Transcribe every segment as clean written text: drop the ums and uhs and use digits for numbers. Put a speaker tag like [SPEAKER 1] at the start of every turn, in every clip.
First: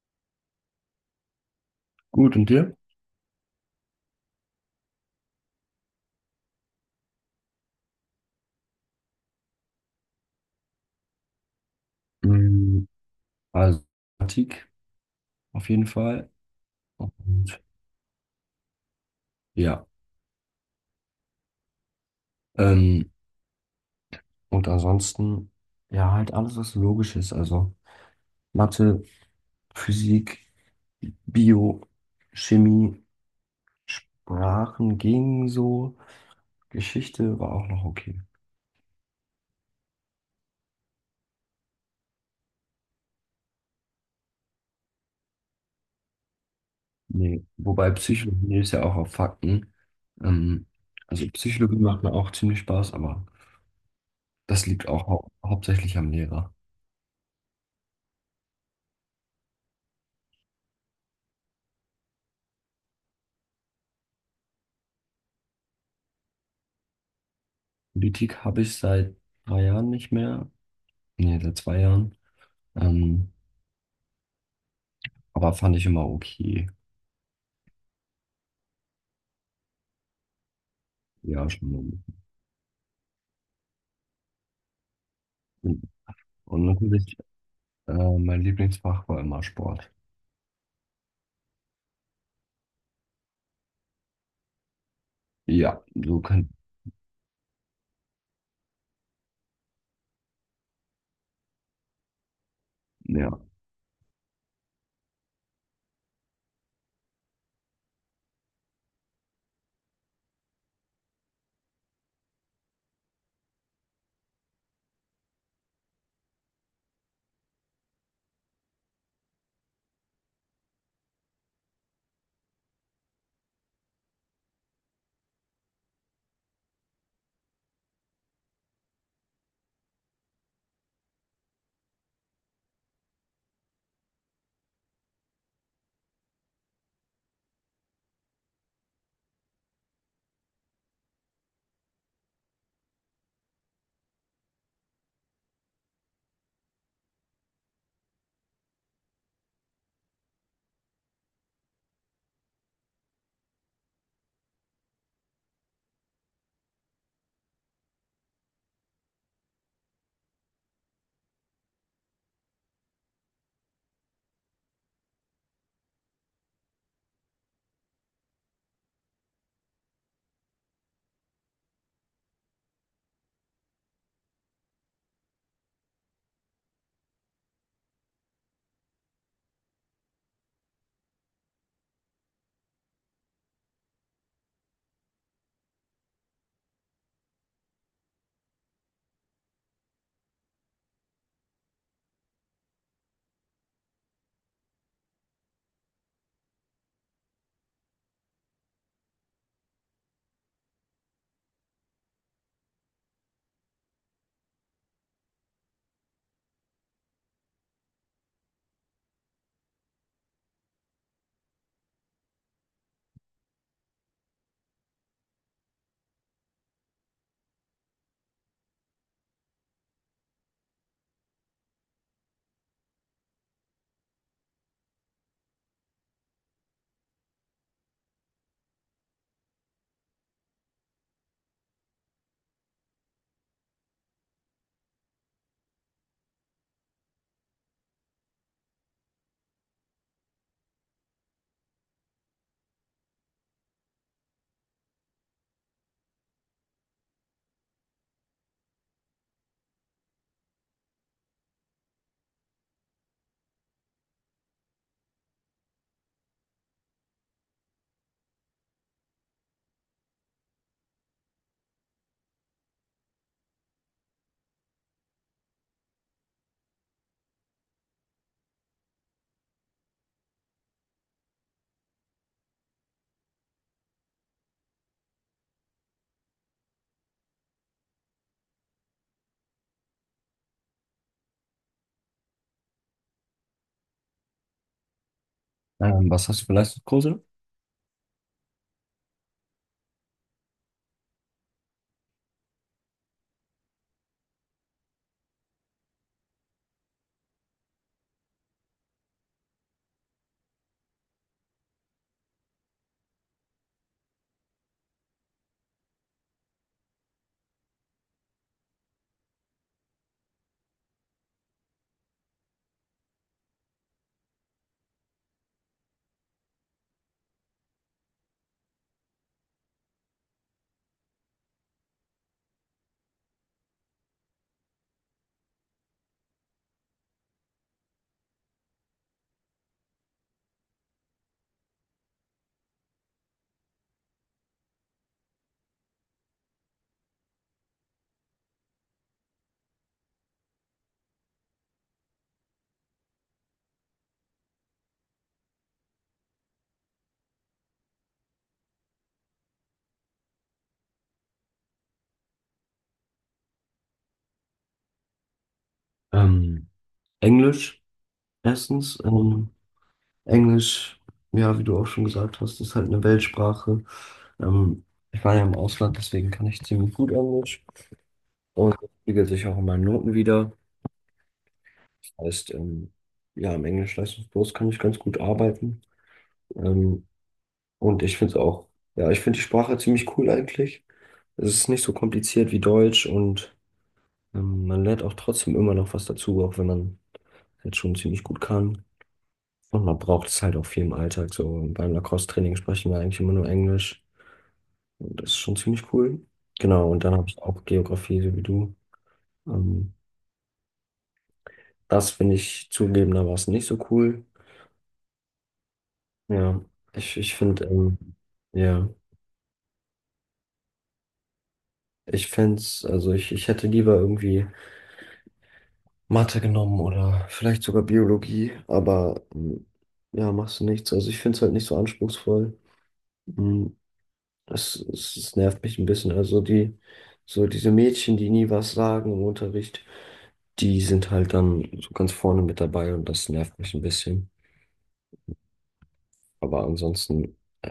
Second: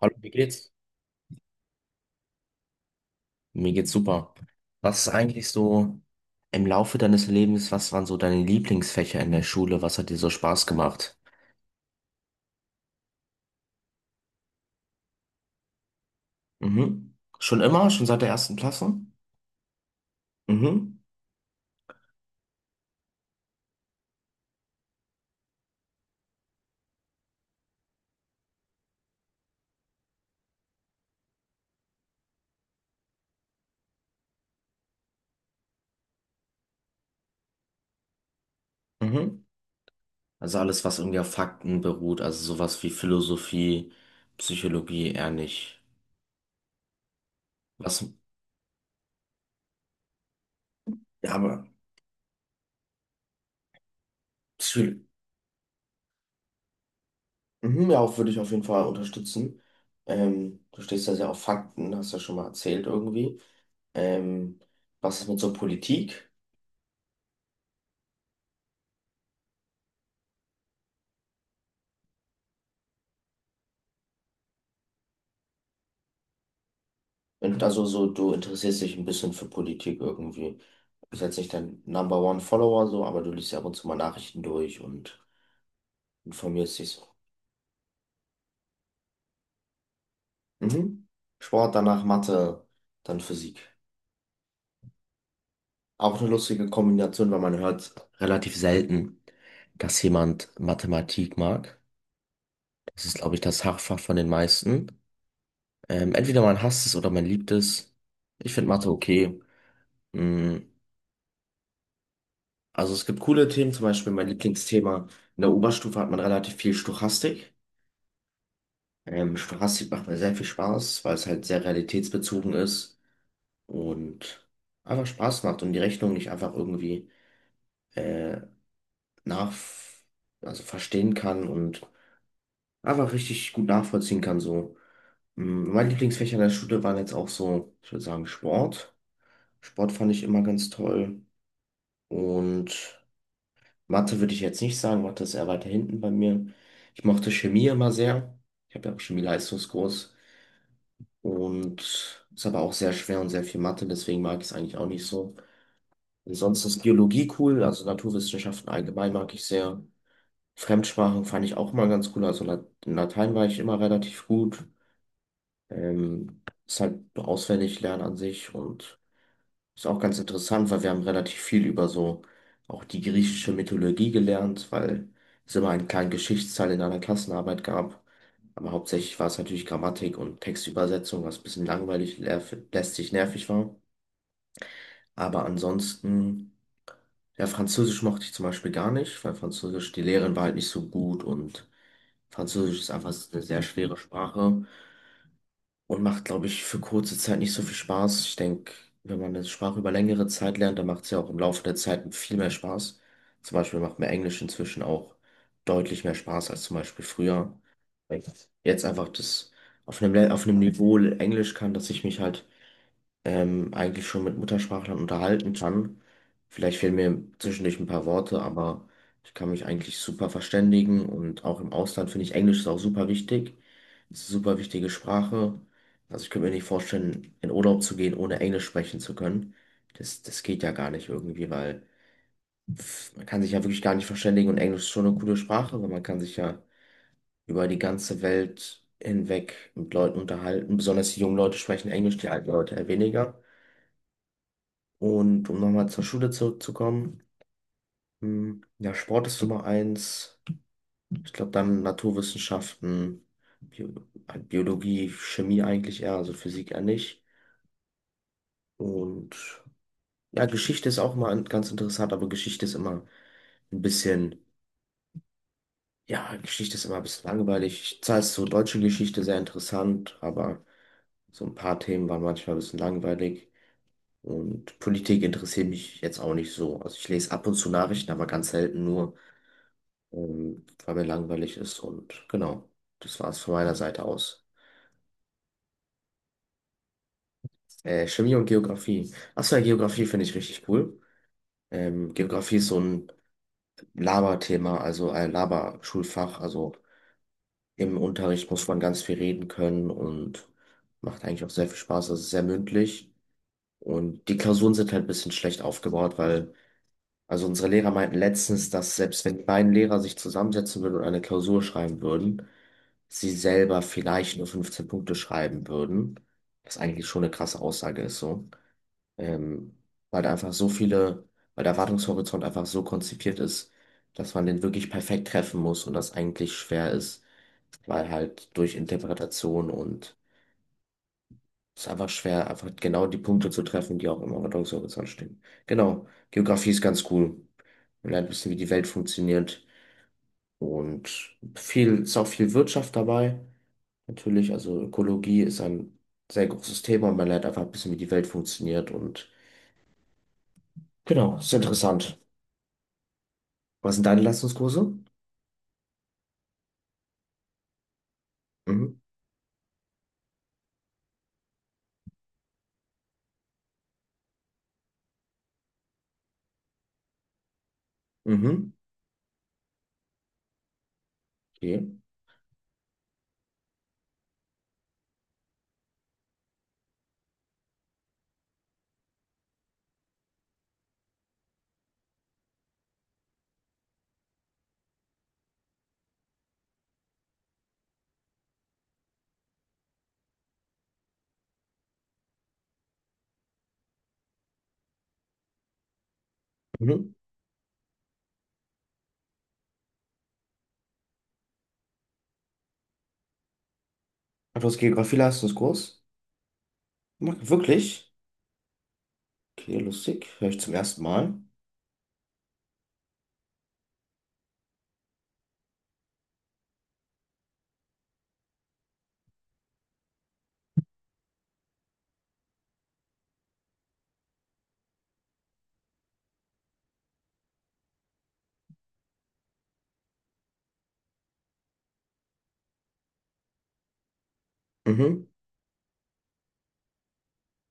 [SPEAKER 1] Hallo, wie geht's?
[SPEAKER 2] Gut, und dir?
[SPEAKER 1] Mir geht's super. Was ist eigentlich so im Laufe deines Lebens, was waren so deine Lieblingsfächer in der Schule? Was hat dir so Spaß gemacht?
[SPEAKER 2] Mm, Also, Mathematik auf jeden Fall.
[SPEAKER 1] Mhm. Schon
[SPEAKER 2] Und
[SPEAKER 1] immer? Schon seit der ersten Klasse?
[SPEAKER 2] ja,
[SPEAKER 1] Mhm.
[SPEAKER 2] ähm, und ansonsten, ja, halt alles, was logisch ist. Also, Mathe, Physik, Bio, Chemie, Sprachen ging so. Geschichte war auch noch okay.
[SPEAKER 1] Mhm. Also alles, was irgendwie auf Fakten beruht, also sowas wie Philosophie, Psychologie eher nicht.
[SPEAKER 2] Nee, wobei
[SPEAKER 1] Was?
[SPEAKER 2] Psychologie ist ja auch auf Fakten. Ähm, also,
[SPEAKER 1] Ja, aber
[SPEAKER 2] Psychologie macht mir auch ziemlich Spaß, aber das
[SPEAKER 1] Psy
[SPEAKER 2] liegt auch hauptsächlich am Lehrer.
[SPEAKER 1] mhm, ja, auch würde ich auf jeden Fall unterstützen. Du stehst ja sehr auf Fakten, hast ja schon mal erzählt irgendwie. Ähm, Was ist mit so Politik?
[SPEAKER 2] Politik habe ich seit 3 Jahren nicht mehr. Nee, seit 2 Jahren. Ähm, aber fand ich immer okay.
[SPEAKER 1] Und also so, du interessierst dich ein bisschen für Politik irgendwie. Du bist jetzt
[SPEAKER 2] Ja,
[SPEAKER 1] nicht dein
[SPEAKER 2] schon.
[SPEAKER 1] Number One Follower so, aber du liest ja ab und zu mal Nachrichten durch und
[SPEAKER 2] Und
[SPEAKER 1] informierst dich so.
[SPEAKER 2] natürlich, mein Lieblingsfach war immer Sport.
[SPEAKER 1] Mhm. Sport, danach Mathe, dann Physik.
[SPEAKER 2] Ja,
[SPEAKER 1] Auch
[SPEAKER 2] so
[SPEAKER 1] eine
[SPEAKER 2] kann,
[SPEAKER 1] lustige Kombination, weil man hört relativ selten, dass jemand Mathematik mag. Das ist,
[SPEAKER 2] ja.
[SPEAKER 1] glaube ich, das Hauptfach von den meisten. Entweder man hasst es oder man liebt es. Ich finde Mathe okay. Mm, Also es gibt coole Themen, zum Beispiel mein Lieblingsthema. In der Oberstufe hat man relativ viel Stochastik. Stochastik macht mir sehr viel Spaß, weil es halt sehr realitätsbezogen ist und einfach Spaß macht und die Rechnung nicht einfach irgendwie äh, nach, also verstehen kann und einfach richtig gut nachvollziehen kann. So. Meine Lieblingsfächer in der Schule waren jetzt auch so, ich würde sagen, Sport. Sport fand ich immer ganz toll und Mathe würde ich jetzt nicht sagen, Mathe ist eher weiter hinten bei mir. Ich mochte Chemie immer sehr. Ich habe ja auch Chemie-Leistungskurs. Und ist aber auch sehr schwer und sehr viel Mathe, deswegen mag ich es eigentlich auch nicht so. Ansonsten ist Geologie cool, also Naturwissenschaften allgemein mag ich sehr. Fremdsprachen fand ich auch mal ganz cool, also in Latein war ich immer relativ gut. Ist halt auswendig lernen an sich und ist auch ganz interessant, weil wir haben relativ viel über so auch die griechische Mythologie gelernt, weil es immer einen kleinen Geschichtsteil in einer Klassenarbeit gab. Aber hauptsächlich war es natürlich Grammatik und Textübersetzung, was ein bisschen langweilig, lästig, nervig war. Aber ansonsten, ja, Französisch mochte ich zum Beispiel gar nicht, weil Französisch, die Lehrerin war halt nicht so gut und Französisch ist einfach eine sehr schwere Sprache. Und macht, glaube ich, für kurze Zeit nicht so viel Spaß. Ich denke, wenn man eine Sprache über längere Zeit lernt, dann macht es ja auch im Laufe der Zeit viel mehr Spaß. Zum Beispiel macht mir Englisch inzwischen auch deutlich mehr Spaß als zum Beispiel früher. Weil ich jetzt einfach das auf einem Niveau Englisch kann, dass ich mich halt eigentlich schon mit Muttersprachlern unterhalten kann. Vielleicht fehlen mir zwischendurch ein paar Worte, aber ich kann mich eigentlich super verständigen und auch im Ausland finde ich Englisch ist auch super wichtig. Es ist eine super wichtige Sprache. Also ich könnte mir nicht vorstellen, in Urlaub zu gehen, ohne Englisch sprechen zu können. Das geht ja gar nicht irgendwie, weil pff, man kann sich ja wirklich gar nicht verständigen und Englisch ist schon eine coole Sprache, weil man kann sich ja über die ganze Welt hinweg mit Leuten unterhalten. Besonders die jungen Leute sprechen Englisch, die alten Leute eher weniger. Und um nochmal zur Schule zurückzukommen, ja, Sport ist Nummer 1. Ich glaube, dann Naturwissenschaften, Bio Biologie, Chemie eigentlich eher, also Physik eher nicht. Und ja, Geschichte ist auch mal ganz interessant, aber ein bisschen, ja, Geschichte ist immer ein bisschen langweilig. Zwar ist so deutsche Geschichte sehr interessant, aber so ein paar Themen waren manchmal ein bisschen langweilig. Und Politik interessiert mich jetzt auch nicht so. Also ich lese ab und zu Nachrichten, aber ganz selten nur. Weil mir langweilig ist und genau, das war es von meiner Seite aus.
[SPEAKER 2] Was hast du für Leistungskurse?
[SPEAKER 1] Chemie und Geografie. Achso, ja, Geografie finde ich richtig cool. Geografie ist so ein Laberthema, also ein Laberschulfach. Also im Unterricht muss man ganz viel reden können und macht eigentlich auch sehr viel Spaß. Es ist sehr mündlich und die Klausuren sind halt ein bisschen schlecht aufgebaut, weil also unsere Lehrer meinten letztens, dass selbst wenn die beiden Lehrer sich zusammensetzen würden und eine Klausur schreiben würden, sie selber vielleicht nur 15 Punkte schreiben würden. Was eigentlich schon eine krasse Aussage ist, so. Ähm, weil da einfach so viele, weil der Erwartungshorizont einfach so konzipiert ist, dass man den wirklich perfekt treffen muss und das eigentlich schwer ist, weil halt durch Interpretation und ist einfach schwer, einfach genau die Punkte zu treffen, die auch im Ordnungshorizont stehen. Genau. Geografie ist ganz cool. Man lernt ein bisschen, wie die Welt funktioniert. Und ist auch viel Wirtschaft dabei. Natürlich, also Ökologie ist ein sehr großes Thema und man lernt einfach ein bisschen, wie die Welt funktioniert. Und genau, ist interessant. Was sind deine Leistungskurse?
[SPEAKER 2] Ähm, Englisch,
[SPEAKER 1] Mhm.
[SPEAKER 2] erstens. Englisch, ja, wie du auch schon gesagt hast, ist halt eine Weltsprache. Ähm, ich war ja im Ausland, deswegen kann ich ziemlich gut Englisch.
[SPEAKER 1] Mhm.
[SPEAKER 2] Und das spiegelt sich auch in meinen Noten wieder.
[SPEAKER 1] Okay.
[SPEAKER 2] Das heißt, ja, im Englisch-Leistungskurs kann ich ganz gut arbeiten. Ähm, Und ich finde es auch, ja, ich finde die Sprache ziemlich cool eigentlich. Es ist nicht so kompliziert wie Deutsch und man lernt auch trotzdem immer noch was dazu, auch wenn man halt schon ziemlich gut kann. Und man braucht es halt auch viel im Alltag. So beim Lacrosse-Training sprechen wir eigentlich immer nur Englisch. Und das ist schon ziemlich cool. Genau, und dann
[SPEAKER 1] Mhm.
[SPEAKER 2] habe ich auch Geografie, so wie du. Ähm, das finde ich zugegebenermaßen nicht so cool.
[SPEAKER 1] Du hast Geografie-Leistungskurs?
[SPEAKER 2] Ja, ich finde,
[SPEAKER 1] Wirklich?
[SPEAKER 2] ja,
[SPEAKER 1] Okay, lustig. Hör ich zum ersten Mal.
[SPEAKER 2] ich fände es, also ich hätte lieber irgendwie. Mathe genommen oder vielleicht sogar Biologie, aber ja, machst du nichts. Also ich finde es halt nicht so anspruchsvoll. Mm, es nervt mich ein bisschen. Also die, so diese Mädchen, die nie was sagen im Unterricht, die sind halt dann so ganz vorne mit dabei und das nervt mich ein bisschen.
[SPEAKER 1] Mhm.
[SPEAKER 2] Aber ansonsten, äh,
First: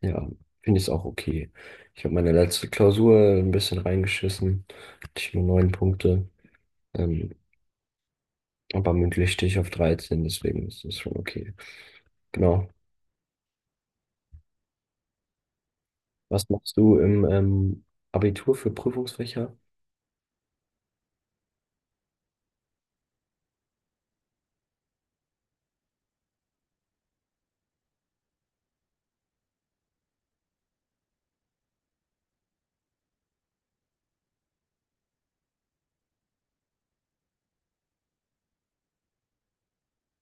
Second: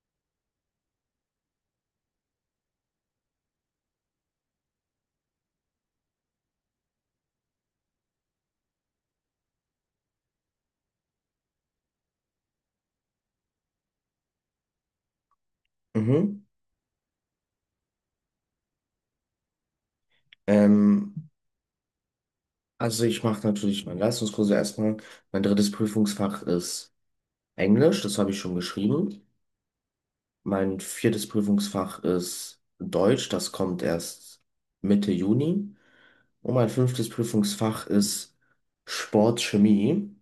[SPEAKER 2] ja, finde ich es auch okay. Ich habe meine letzte Klausur ein bisschen reingeschissen, hatte ich nur neun Punkte, ähm, aber mündlich stehe ich auf 13. Deswegen ist das schon okay. Genau.
[SPEAKER 1] Mhm.
[SPEAKER 2] Was machst du im Abitur für Prüfungsfächer?
[SPEAKER 1] Ähm, Also ich mache natürlich meine Leistungskurse erstmal. Mein drittes Prüfungsfach ist Englisch, das habe ich schon geschrieben. Mein viertes Prüfungsfach ist Deutsch, das kommt erst Mitte Juni. Und mein fünftes Prüfungsfach ist Sportchemie.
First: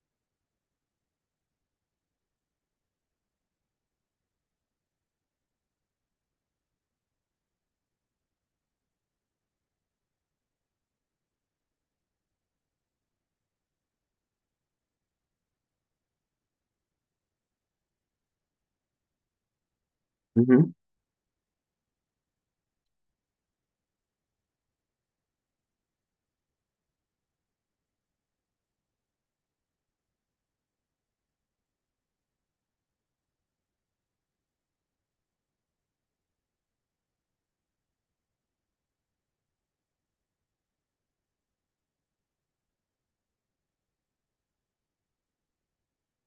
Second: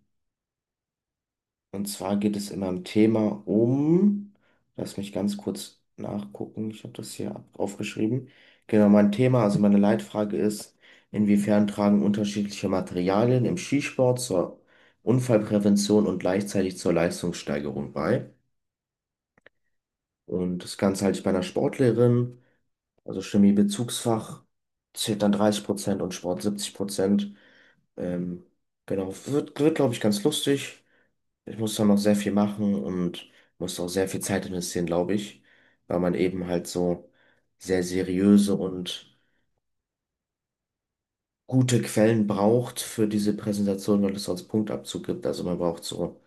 [SPEAKER 1] Und zwar geht es in meinem Thema um, lass mich ganz kurz nachgucken, ich habe das hier aufgeschrieben. Genau, mein Thema, also meine Leitfrage ist, inwiefern tragen unterschiedliche Materialien im Skisport zur Unfallprävention und gleichzeitig zur Leistungssteigerung bei? Und
[SPEAKER 2] Mhm.
[SPEAKER 1] das Ganze halte ich bei einer Sportlehrerin, also Chemie-Bezugsfach zählt dann 30% und Sport 70%. Ähm, genau, wird glaube ich, ganz lustig. Ich muss da noch sehr viel machen und muss auch sehr viel Zeit investieren, glaube ich, weil man eben halt so sehr seriöse und gute Quellen braucht für diese Präsentation, weil es sonst Punktabzug gibt. Also man braucht so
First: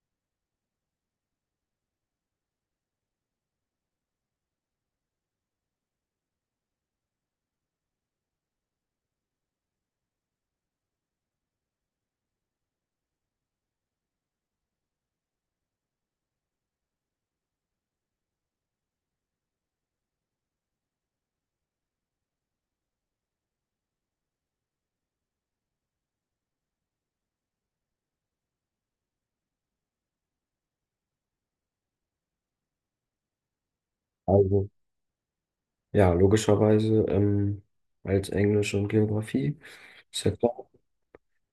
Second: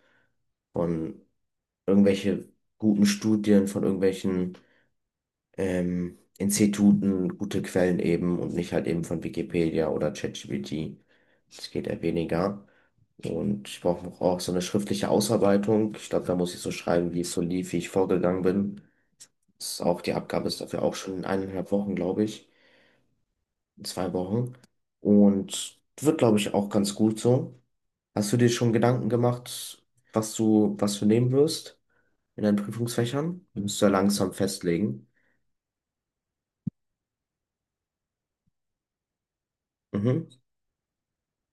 [SPEAKER 1] von irgendwelche guten Studien, von irgendwelchen Instituten gute Quellen eben und nicht halt eben von Wikipedia oder ChatGPT. Das geht eher weniger. Und ich brauche auch so eine schriftliche Ausarbeitung. Ich glaube, da muss ich so schreiben, wie es so lief, wie ich vorgegangen bin. Das ist auch, die Abgabe ist dafür auch schon in eineinhalb Wochen, glaube ich. In 2 Wochen. Und wird, glaube ich, auch ganz gut so. Hast du dir schon Gedanken gemacht, was du nehmen wirst in deinen Prüfungsfächern? Die musst du ja langsam
[SPEAKER 2] Also,
[SPEAKER 1] festlegen.
[SPEAKER 2] ja, logischerweise als Englisch und Geografie, ist
[SPEAKER 1] Mhm,
[SPEAKER 2] ja klar.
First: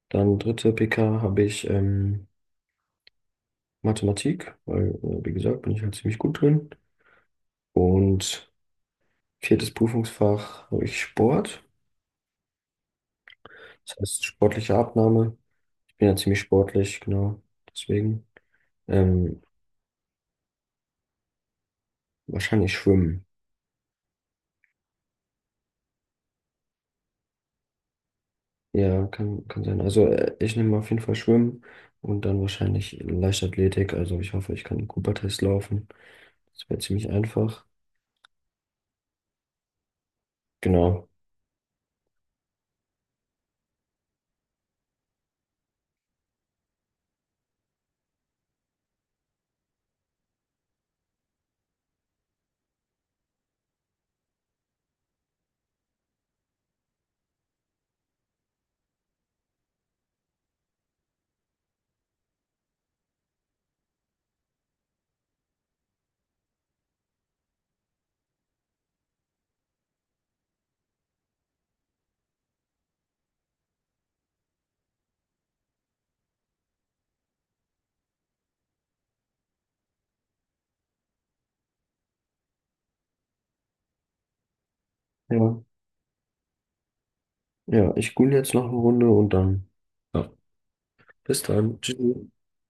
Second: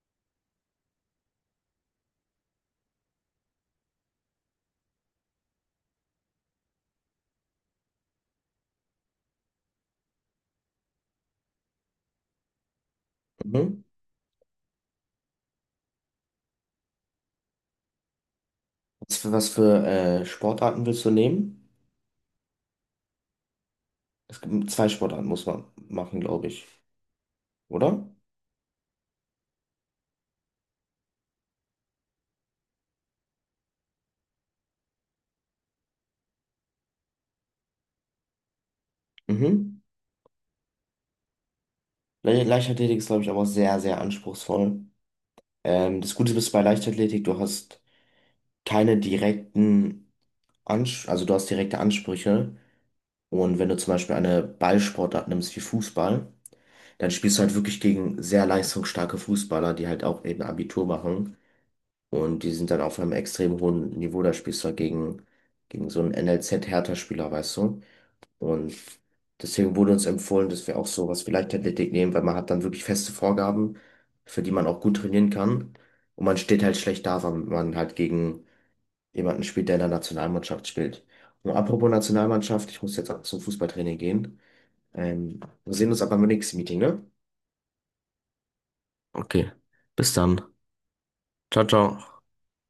[SPEAKER 2] Dann dritte PK habe ich Mathematik, weil, wie gesagt, bin ich halt ziemlich gut drin. Und viertes Prüfungsfach habe ich Sport,
[SPEAKER 1] mhm.
[SPEAKER 2] das heißt sportliche Abnahme. Ich bin ja ziemlich sportlich, genau, deswegen.
[SPEAKER 1] Was für,
[SPEAKER 2] Ähm,
[SPEAKER 1] was für äh, Sportarten willst du nehmen?
[SPEAKER 2] wahrscheinlich Schwimmen.
[SPEAKER 1] Es gibt zwei Sportarten, muss man machen, glaube ich. Oder?
[SPEAKER 2] Ja, kann sein. Also ich nehme auf jeden Fall Schwimmen und dann wahrscheinlich Leichtathletik. Also ich hoffe, ich kann den Cooper-Test laufen. Das wäre ziemlich einfach.
[SPEAKER 1] Mhm.
[SPEAKER 2] Genau.
[SPEAKER 1] Leichtathletik ist, glaube ich, aber sehr, sehr anspruchsvoll. Das Gute ist bei Leichtathletik, du hast keine direkten. Ans Also du hast direkte Ansprüche. Und wenn du zum Beispiel eine Ballsportart nimmst wie Fußball, dann spielst du halt wirklich gegen sehr leistungsstarke Fußballer, die halt auch eben Abitur machen. Und die sind dann auf einem extrem hohen Niveau. Da spielst du halt gegen so einen NLZ-Hertha-Spieler, weißt du. Und deswegen wurde uns empfohlen, dass wir auch sowas wie Leichtathletik nehmen, weil man hat dann wirklich feste Vorgaben, für die man auch gut trainieren kann. Und man steht halt schlecht da, weil man halt gegen jemanden spielt, der in der Nationalmannschaft spielt. Und apropos Nationalmannschaft, ich muss jetzt auch zum Fußballtraining gehen.
[SPEAKER 2] Ja.
[SPEAKER 1] Ähm, Wir sehen uns aber beim nächsten Meeting, ne?
[SPEAKER 2] Ja, ich google jetzt noch eine Runde und
[SPEAKER 1] Okay,
[SPEAKER 2] dann.
[SPEAKER 1] bis
[SPEAKER 2] Ja.
[SPEAKER 1] dann.
[SPEAKER 2] Bis
[SPEAKER 1] Ciao,
[SPEAKER 2] dann. Tschüss.
[SPEAKER 1] ciao.